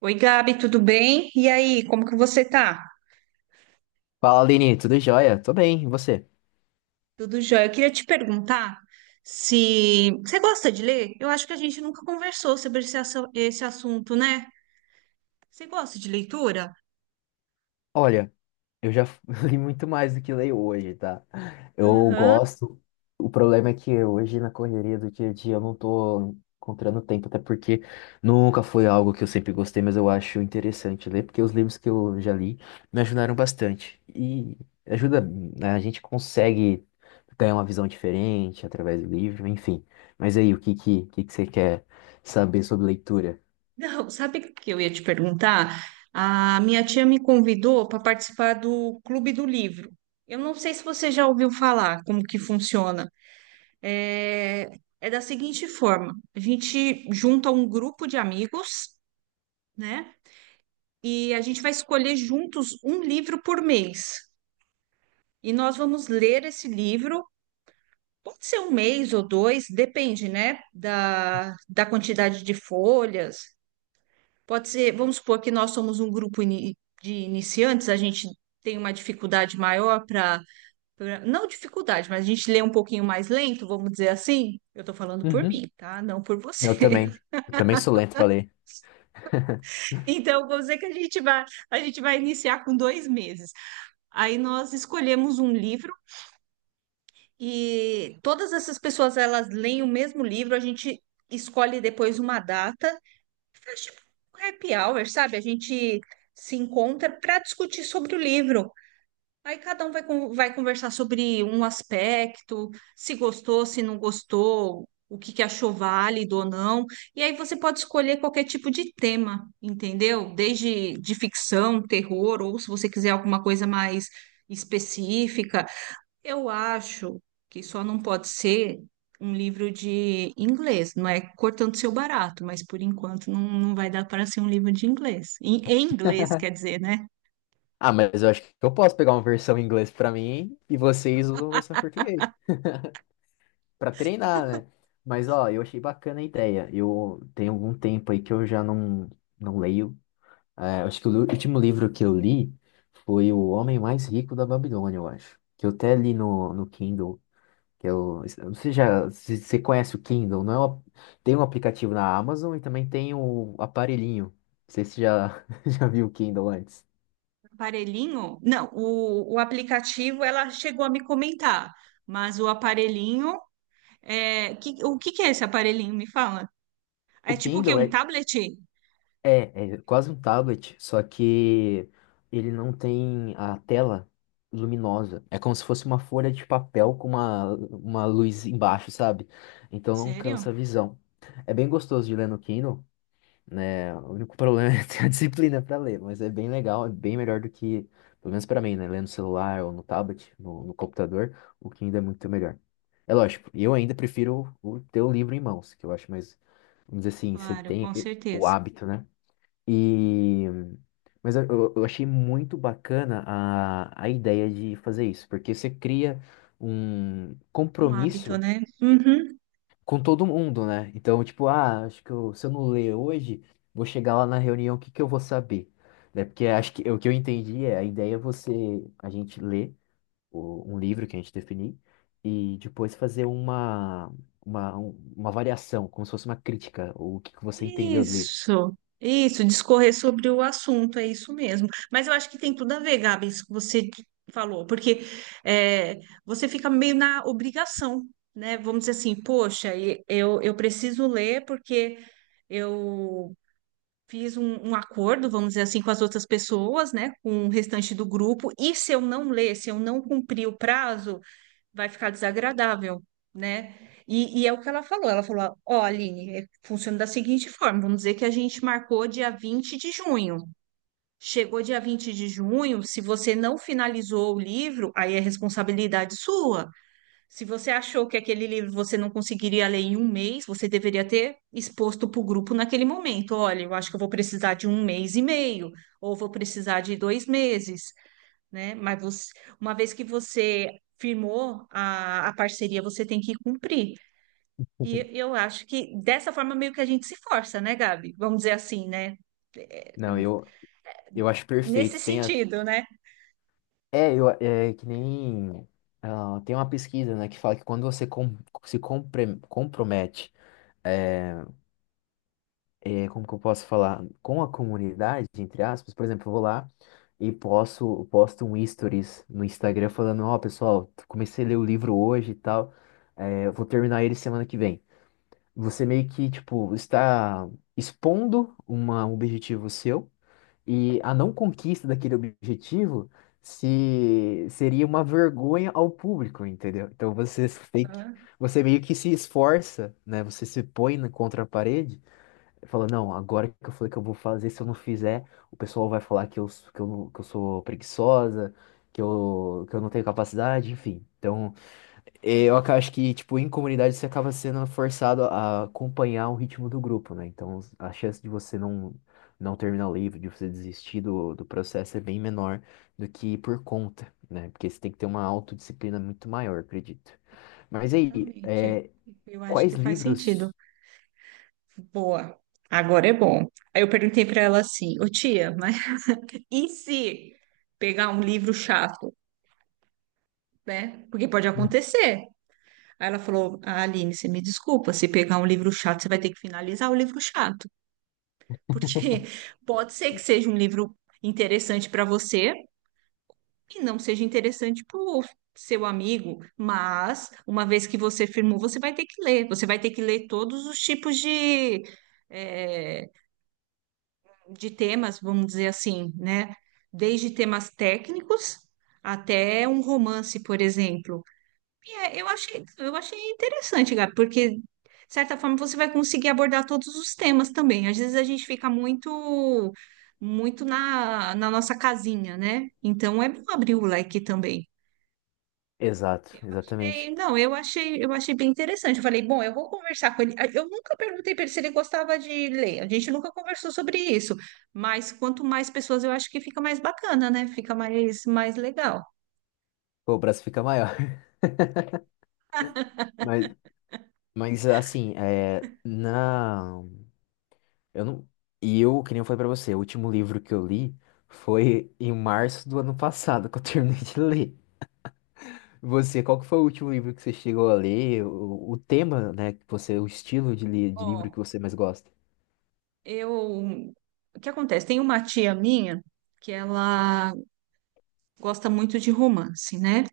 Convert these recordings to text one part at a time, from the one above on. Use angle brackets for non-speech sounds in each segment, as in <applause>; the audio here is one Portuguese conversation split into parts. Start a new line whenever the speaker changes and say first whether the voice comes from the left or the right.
right: Oi, Gabi, tudo bem? E aí, como que você tá?
left: Fala, Aline, tudo jóia? Tô bem, e você?
right: Tudo jóia? Eu queria te perguntar se você gosta de ler? Eu acho que a gente nunca conversou sobre esse assunto, né? Você gosta de leitura?
left: Olha, eu já <laughs> li muito mais do que leio hoje, tá? Eu gosto. O problema é que hoje, na correria do dia a dia, eu não tô encontrando tempo, até porque nunca foi algo que eu sempre gostei, mas eu acho interessante ler, porque os livros que eu já li me ajudaram bastante. E ajuda, né? A gente consegue ter uma visão diferente através do livro, enfim. Mas aí, o que que você quer saber sobre leitura?
right: <laughs> Não, sabe o que eu ia te perguntar? A minha tia me convidou para participar do Clube do Livro. Eu não sei se você já ouviu falar como que funciona. É, é da seguinte forma: a gente junta um grupo de amigos, né? E a gente vai escolher juntos um livro por mês. E nós vamos ler esse livro, pode ser um mês ou dois, depende, né, da quantidade de folhas. Pode ser, vamos supor que nós somos um grupo de iniciantes, a gente tem uma dificuldade maior para, não dificuldade, mas a gente lê um pouquinho mais lento, vamos dizer assim. Eu estou falando por mim, tá? Não por
left: Eu
right: você.
left: também.
right: <laughs>
left: Eu também sou lento pra ler. <laughs>
right: Então, vamos dizer que a gente vai iniciar com 2 meses. Aí nós escolhemos um livro. E todas essas pessoas, elas leem o mesmo livro, a gente escolhe depois uma data, faz tipo um happy hour, sabe? A gente se encontra para discutir sobre o livro. Aí cada um vai conversar sobre um aspecto, se gostou, se não gostou, o que que achou válido ou não. E aí você pode escolher qualquer tipo de tema, entendeu? Desde de ficção, terror, ou se você quiser alguma coisa mais específica. Eu acho que só não pode ser um livro de inglês, não é cortando seu barato, mas por enquanto não, não vai dar para ser um livro de inglês. Em inglês, quer dizer, né?
left: Ah, mas eu acho que eu posso pegar uma versão em inglês pra mim e vocês usam a versão em português pra treinar, né? Mas ó, eu achei bacana a ideia. Eu tenho algum tempo aí que eu já não, não leio. É, acho que o último livro que eu li foi O Homem Mais Rico da Babilônia, eu acho. Que eu até li no Kindle. Que eu não sei já, se você conhece o Kindle, não é tem um aplicativo na Amazon e também tem o aparelhinho. Não sei se você já, <laughs> já viu o Kindle antes.
right: Aparelhinho? Não, o aplicativo ela chegou a me comentar, mas o aparelhinho, o que que é esse aparelhinho? Me fala.
left: O
right: É tipo o
left: Kindle
right: quê? Um
left: é,
right: tablet?
left: é, é quase um tablet, só que ele não tem a tela luminosa. É como se fosse uma folha de papel com uma luz embaixo, sabe? Então não cansa
right: Sério?
left: a visão. É bem gostoso de ler no Kindle, né? O único problema <laughs> é ter a disciplina para ler, mas é bem legal, é bem melhor do que, pelo menos para mim, né? Ler no celular ou no tablet, no computador, o que ainda é muito melhor. É lógico, eu ainda prefiro o ter o livro em mãos, que eu acho mais, vamos dizer assim, você
right: Claro,
left: tem
right: com
left: o
right: certeza.
left: hábito, né? E. Mas eu achei muito bacana a ideia de fazer isso, porque você cria um
right: Um hábito,
left: compromisso
right: né? Uhum.
left: com todo mundo, né? Então, tipo, ah, acho que se eu não ler hoje, vou chegar lá na reunião, o que que eu vou saber? Né? Porque acho que o que eu entendi é a ideia é você, a gente ler um livro que a gente definir e depois fazer uma variação, como se fosse uma crítica, o que que você entendeu do livro.
right: Isso, discorrer sobre o assunto, é isso mesmo. Mas eu acho que tem tudo a ver, Gabi, isso que você falou, porque é, você fica meio na obrigação, né? Vamos dizer assim, poxa, eu preciso ler porque eu fiz um acordo, vamos dizer assim, com as outras pessoas, né? Com o restante do grupo, e se eu não ler, se eu não cumprir o prazo vai ficar desagradável, né? E é o que ela falou. Ela falou: Ó, Aline, funciona da seguinte forma: vamos dizer que a gente marcou dia 20 de junho. Chegou dia 20 de junho, se você não finalizou o livro, aí é responsabilidade sua. Se você achou que aquele livro você não conseguiria ler em um mês, você deveria ter exposto para o grupo naquele momento. Olha, eu acho que eu vou precisar de 1 mês e meio, ou vou precisar de 2 meses, né? Mas uma vez que você firmou a parceria, você tem que cumprir. E
left: <laughs>
right: eu acho que dessa forma meio que a gente se força, né, Gabi? Vamos dizer assim, né?
left: Não, eu acho
right: Nesse
left: perfeito.
right: sentido, né?
left: É, é que nem. Ah, tem uma pesquisa, né, que fala que quando você se compromete. eh, É, como que eu posso falar, com a comunidade, entre aspas, por exemplo, eu vou lá e posto um stories no Instagram falando, ó, pessoal, comecei a ler o livro hoje e tal, é, eu vou terminar ele semana que vem. Você meio que, tipo, está expondo uma, um objetivo seu e a não conquista daquele objetivo se seria uma vergonha ao público, entendeu? Então tem que,
right: Ah,
left: você meio que se esforça, né? Você se põe contra a parede. Fala, não, agora que eu falei que eu vou fazer, se eu não fizer, o pessoal vai falar que eu sou preguiçosa, que eu não tenho capacidade, enfim. Então, eu
right: é,
left: acho que, tipo, em comunidade você acaba sendo forçado a acompanhar o ritmo do grupo, né? Então, a chance de você não terminar o livro, de você desistir do processo é bem menor do que por conta, né? Porque você tem que ter uma autodisciplina muito maior, acredito. Mas aí,
right: exatamente. Eu acho
left: quais
right: que faz sentido.
left: livros...
right: Boa. Agora é bom. Aí eu perguntei para ela assim, ô tia, mas <laughs> e se pegar um livro chato, né? Porque pode
left: <laughs> Hum.
right: acontecer. Aí ela falou: "Ah, Aline, você me desculpa, se pegar um livro chato, você vai ter que finalizar o livro chato, porque <laughs> pode ser que seja um livro interessante para você e não seja interessante para o seu amigo, mas uma vez que você firmou, você vai ter que ler, você vai ter que ler todos os tipos eh, de temas, vamos dizer assim, né? Desde temas técnicos até um romance, por exemplo. É, eu achei interessante, Gabi, porque, de certa forma, você vai conseguir abordar todos os temas também. Às vezes a gente fica muito, muito na nossa casinha, né? Então é bom abrir o leque também.
left: Exato, exatamente.
right: Não, eu achei bem interessante. Eu falei, bom, eu vou conversar com ele. Ah, eu nunca perguntei para ele se ele gostava de ler. A gente nunca conversou sobre isso. Mas quanto mais pessoas, eu acho que fica mais bacana, né? Fica mais legal.
left: Pô, o braço fica maior. <laughs> Mas, mas assim, é, na, eu não, que nem eu falei pra você, o último livro que eu li foi em março do ano passado, que eu <laughs> terminei de ler. Você, qual que foi o último livro que você chegou a ler? O tema, né, que você, o estilo de livro que
right: Ó,
left: você mais gosta?
right: Eu, o que acontece? Tem uma tia minha que ela gosta muito de romance, né?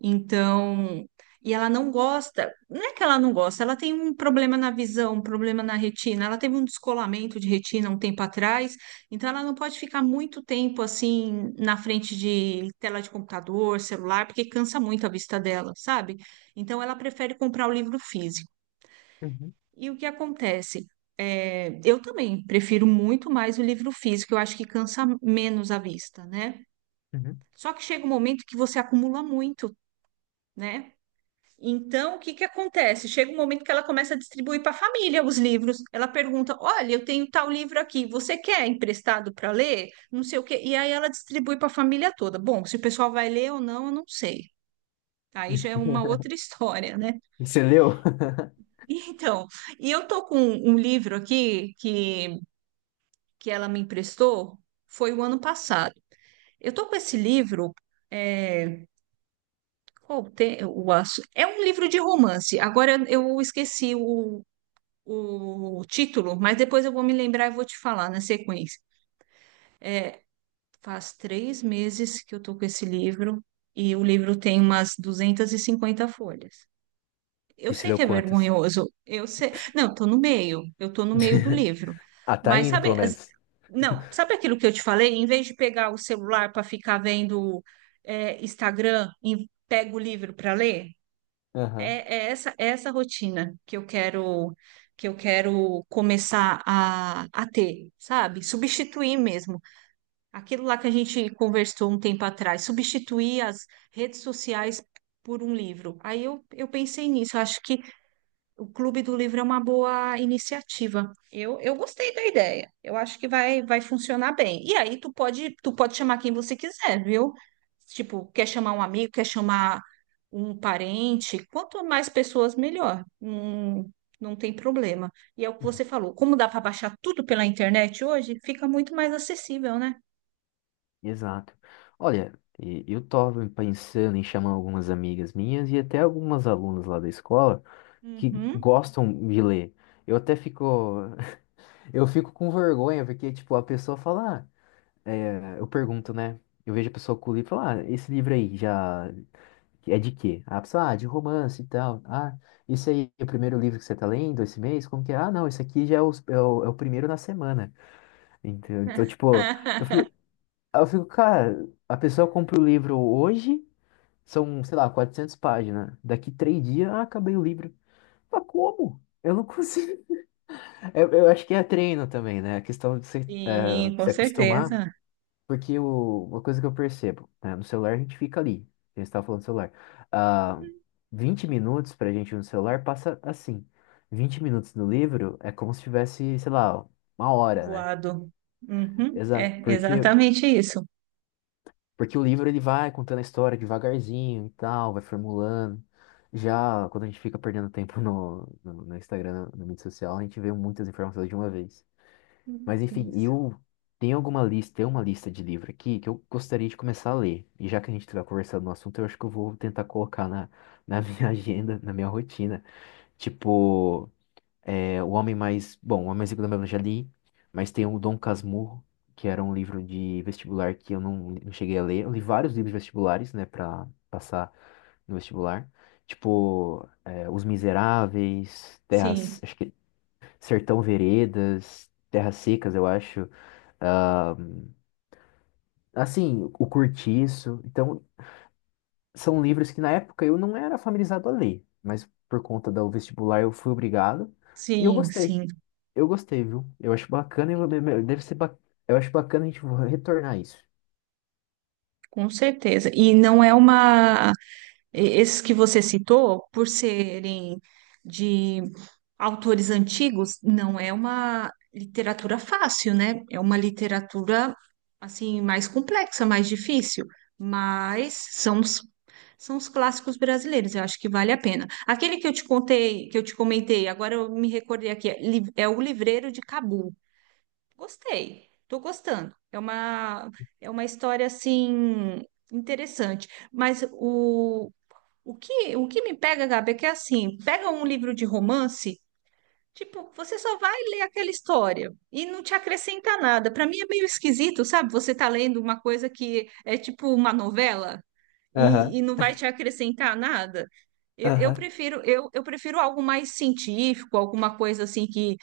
right: Então, e ela não gosta, não é que ela não gosta, ela tem um problema na visão, um problema na retina. Ela teve um descolamento de retina um tempo atrás, então ela não pode ficar muito tempo assim na frente de tela de computador, celular, porque cansa muito a vista dela, sabe? Então ela prefere comprar o livro físico.
left: Uhum,
right: E o que acontece? É, eu também prefiro muito mais o livro físico, eu acho que cansa menos a vista, né?
left: uhum.
right: Só que chega um momento que você acumula muito, né? Então, o que que acontece? Chega um momento que ela começa a distribuir para a família os livros. Ela pergunta: Olha, eu tenho tal livro aqui, você quer emprestado para ler? Não sei o quê. E aí ela distribui para a família toda. Bom, se o pessoal vai ler ou não, eu não sei. Aí já é uma outra <laughs> história, né?
left: Você leu?
right: Então, e eu tô com um livro aqui que ela me emprestou foi o ano passado. Eu estou com esse livro. É, qual tem, o, assu- é um livro de romance. Agora eu esqueci o título, mas depois eu vou me lembrar e vou te falar na sequência. Faz 3 meses que eu estou com esse livro e o livro tem umas 250 folhas.
left: <laughs>
right: Eu
left: E você
right: sei
left: leu
right: que é
left: quantos?
right: vergonhoso, eu sei. Não, tô no meio, eu tô no meio do
left: <laughs>
right: livro.
left: Ah, tá
right: Mas
left: indo,
right: sabe,
left: pelo menos.
right: não, sabe aquilo que eu te falei? Em vez de pegar o celular para ficar vendo Instagram e pega o livro para ler,
left: Aham.
right: é, é essa rotina que eu quero começar a ter, sabe? Substituir mesmo. Aquilo lá que a gente conversou um tempo atrás, substituir as redes sociais por um livro. Aí eu pensei nisso, eu acho que o Clube do Livro é uma boa iniciativa. Eu gostei da ideia. Eu acho que vai funcionar bem. E aí tu pode chamar quem você quiser, viu? Tipo, quer chamar um amigo, quer chamar um parente. Quanto mais pessoas, melhor. Não tem problema. E é o que você falou. Como dá para baixar tudo pela internet hoje, fica muito mais acessível, né?
left: Exato. Olha, eu estava pensando em chamar algumas amigas minhas e até algumas alunas lá da escola que
right: Uhum.
left: gostam de ler. Eu até fico, <laughs> eu fico com vergonha, porque, tipo, a pessoa fala, ah, é, eu pergunto, né? Eu vejo a pessoa com o livro e falo, ah, esse livro aí já é de quê? A pessoa, ah, de romance e tal. Ah, esse aí é o primeiro livro que você tá lendo esse mês? Como que é? Ah, não, esse aqui já é o primeiro na semana. Então, tipo, eu fico,
right: <laughs>
left: aí eu fico, cara, a pessoa compra o livro hoje, são, sei lá, 400 páginas. Daqui 3 dias, ah, acabei o livro. Mas como? Eu não consigo. <laughs> Eu acho que é treino também, né? A questão de se, eh,
right: Sim, com
left: se acostumar,
right: certeza.
left: porque uma coisa que eu percebo, né? No celular a gente fica ali. A gente estava falando do celular. Ah, 20 minutos pra gente no celular passa assim. 20 minutos no livro é como se tivesse, sei lá, uma hora, né?
right: Voado. Uhum.
left: Exato,
right: É
left: porque
right: exatamente isso.
left: Porque o livro ele vai contando a história devagarzinho e tal, vai formulando. Já quando a gente fica perdendo tempo no Instagram, na mídia social, a gente vê muitas informações de uma vez. Mas enfim,
right: Isso.
left: eu tenho alguma lista, tem uma lista de livro aqui que eu gostaria de começar a ler. E já que a gente está conversando no assunto, eu acho que eu vou tentar colocar na <laughs> minha agenda, na minha rotina. Tipo, é, o homem mais. Bom, o Homem Mais Rico da Babilônia eu já li, mas tem o Dom Casmurro, que era um livro de vestibular que eu não cheguei a ler. Eu li vários livros vestibulares, né, pra passar no vestibular. Tipo, é, Os Miseráveis, Terras.
right: Sim,
left: Acho que Sertão Veredas, Terras Secas, eu acho. Ah, assim, O Cortiço. Então, são livros que na época eu não era familiarizado a ler, mas por conta do vestibular eu fui obrigado. E eu
right: sim,
left: gostei.
right: sim,
left: Eu gostei, viu? Eu acho bacana e eu- deve ser ba... Eu acho bacana a gente retornar isso.
right: com certeza. E não é uma. Esses que você citou, por serem de autores antigos, não é uma literatura fácil, né? É uma literatura, assim, mais complexa, mais difícil, mas são os clássicos brasileiros, eu acho que vale a pena. Aquele que eu te contei, que eu te comentei, agora eu me recordei aqui, é O Livreiro de Cabu. Gostei, tô gostando. É uma história assim interessante. Mas o que me pega, Gabi, é que assim, pega um livro de romance, tipo, você só vai ler aquela história e não te acrescenta nada. Para mim é meio esquisito, sabe? Você tá lendo uma coisa que é tipo uma novela e,
left: Aham,
right: e não vai te acrescentar nada. Eu, eu
left: aham.
right: prefiro eu, eu prefiro algo mais científico, alguma coisa assim que,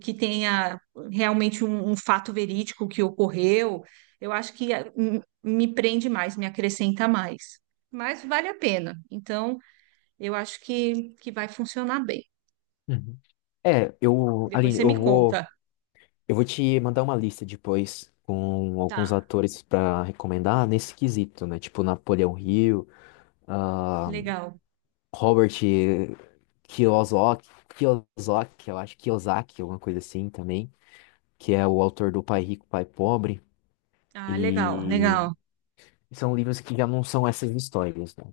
right: que tenha realmente um fato verídico que ocorreu. Eu acho que me prende mais, me acrescenta mais. Mas vale a pena. Então, eu acho que vai funcionar bem.
left: Uhum. É,
right: Depois
left: Aline,
right: você
left: eu
right: me
left: vou,
right: conta.
left: eu vou te mandar uma lista depois com alguns
right: Tá.
left: atores pra recomendar nesse quesito, né? Tipo Napoleão Hill, ah,
right: Legal.
left: Robert Kiyosaki, Kiyosaki, eu acho Kiyosaki, alguma coisa assim também, que é o autor do Pai Rico, Pai Pobre,
right: Ah, legal,
left: e
right: legal,
left: são livros que já não são essas histórias, né?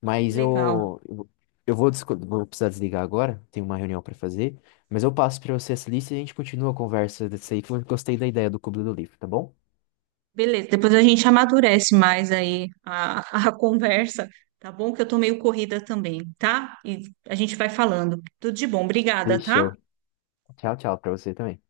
left: Mas
right: legal.
left: eu vou precisar desligar agora, tenho uma reunião para fazer, mas eu passo para você essa lista e a gente continua a conversa desse aí, que eu gostei da ideia do Clube do Livro, tá bom?
right: Beleza, depois a gente amadurece mais aí a <laughs> conversa, tá bom? Que eu tô meio corrida também, tá? E a gente vai falando. Tudo de bom, obrigada, tá?
left: Fechou. Tchau, tchau para você também.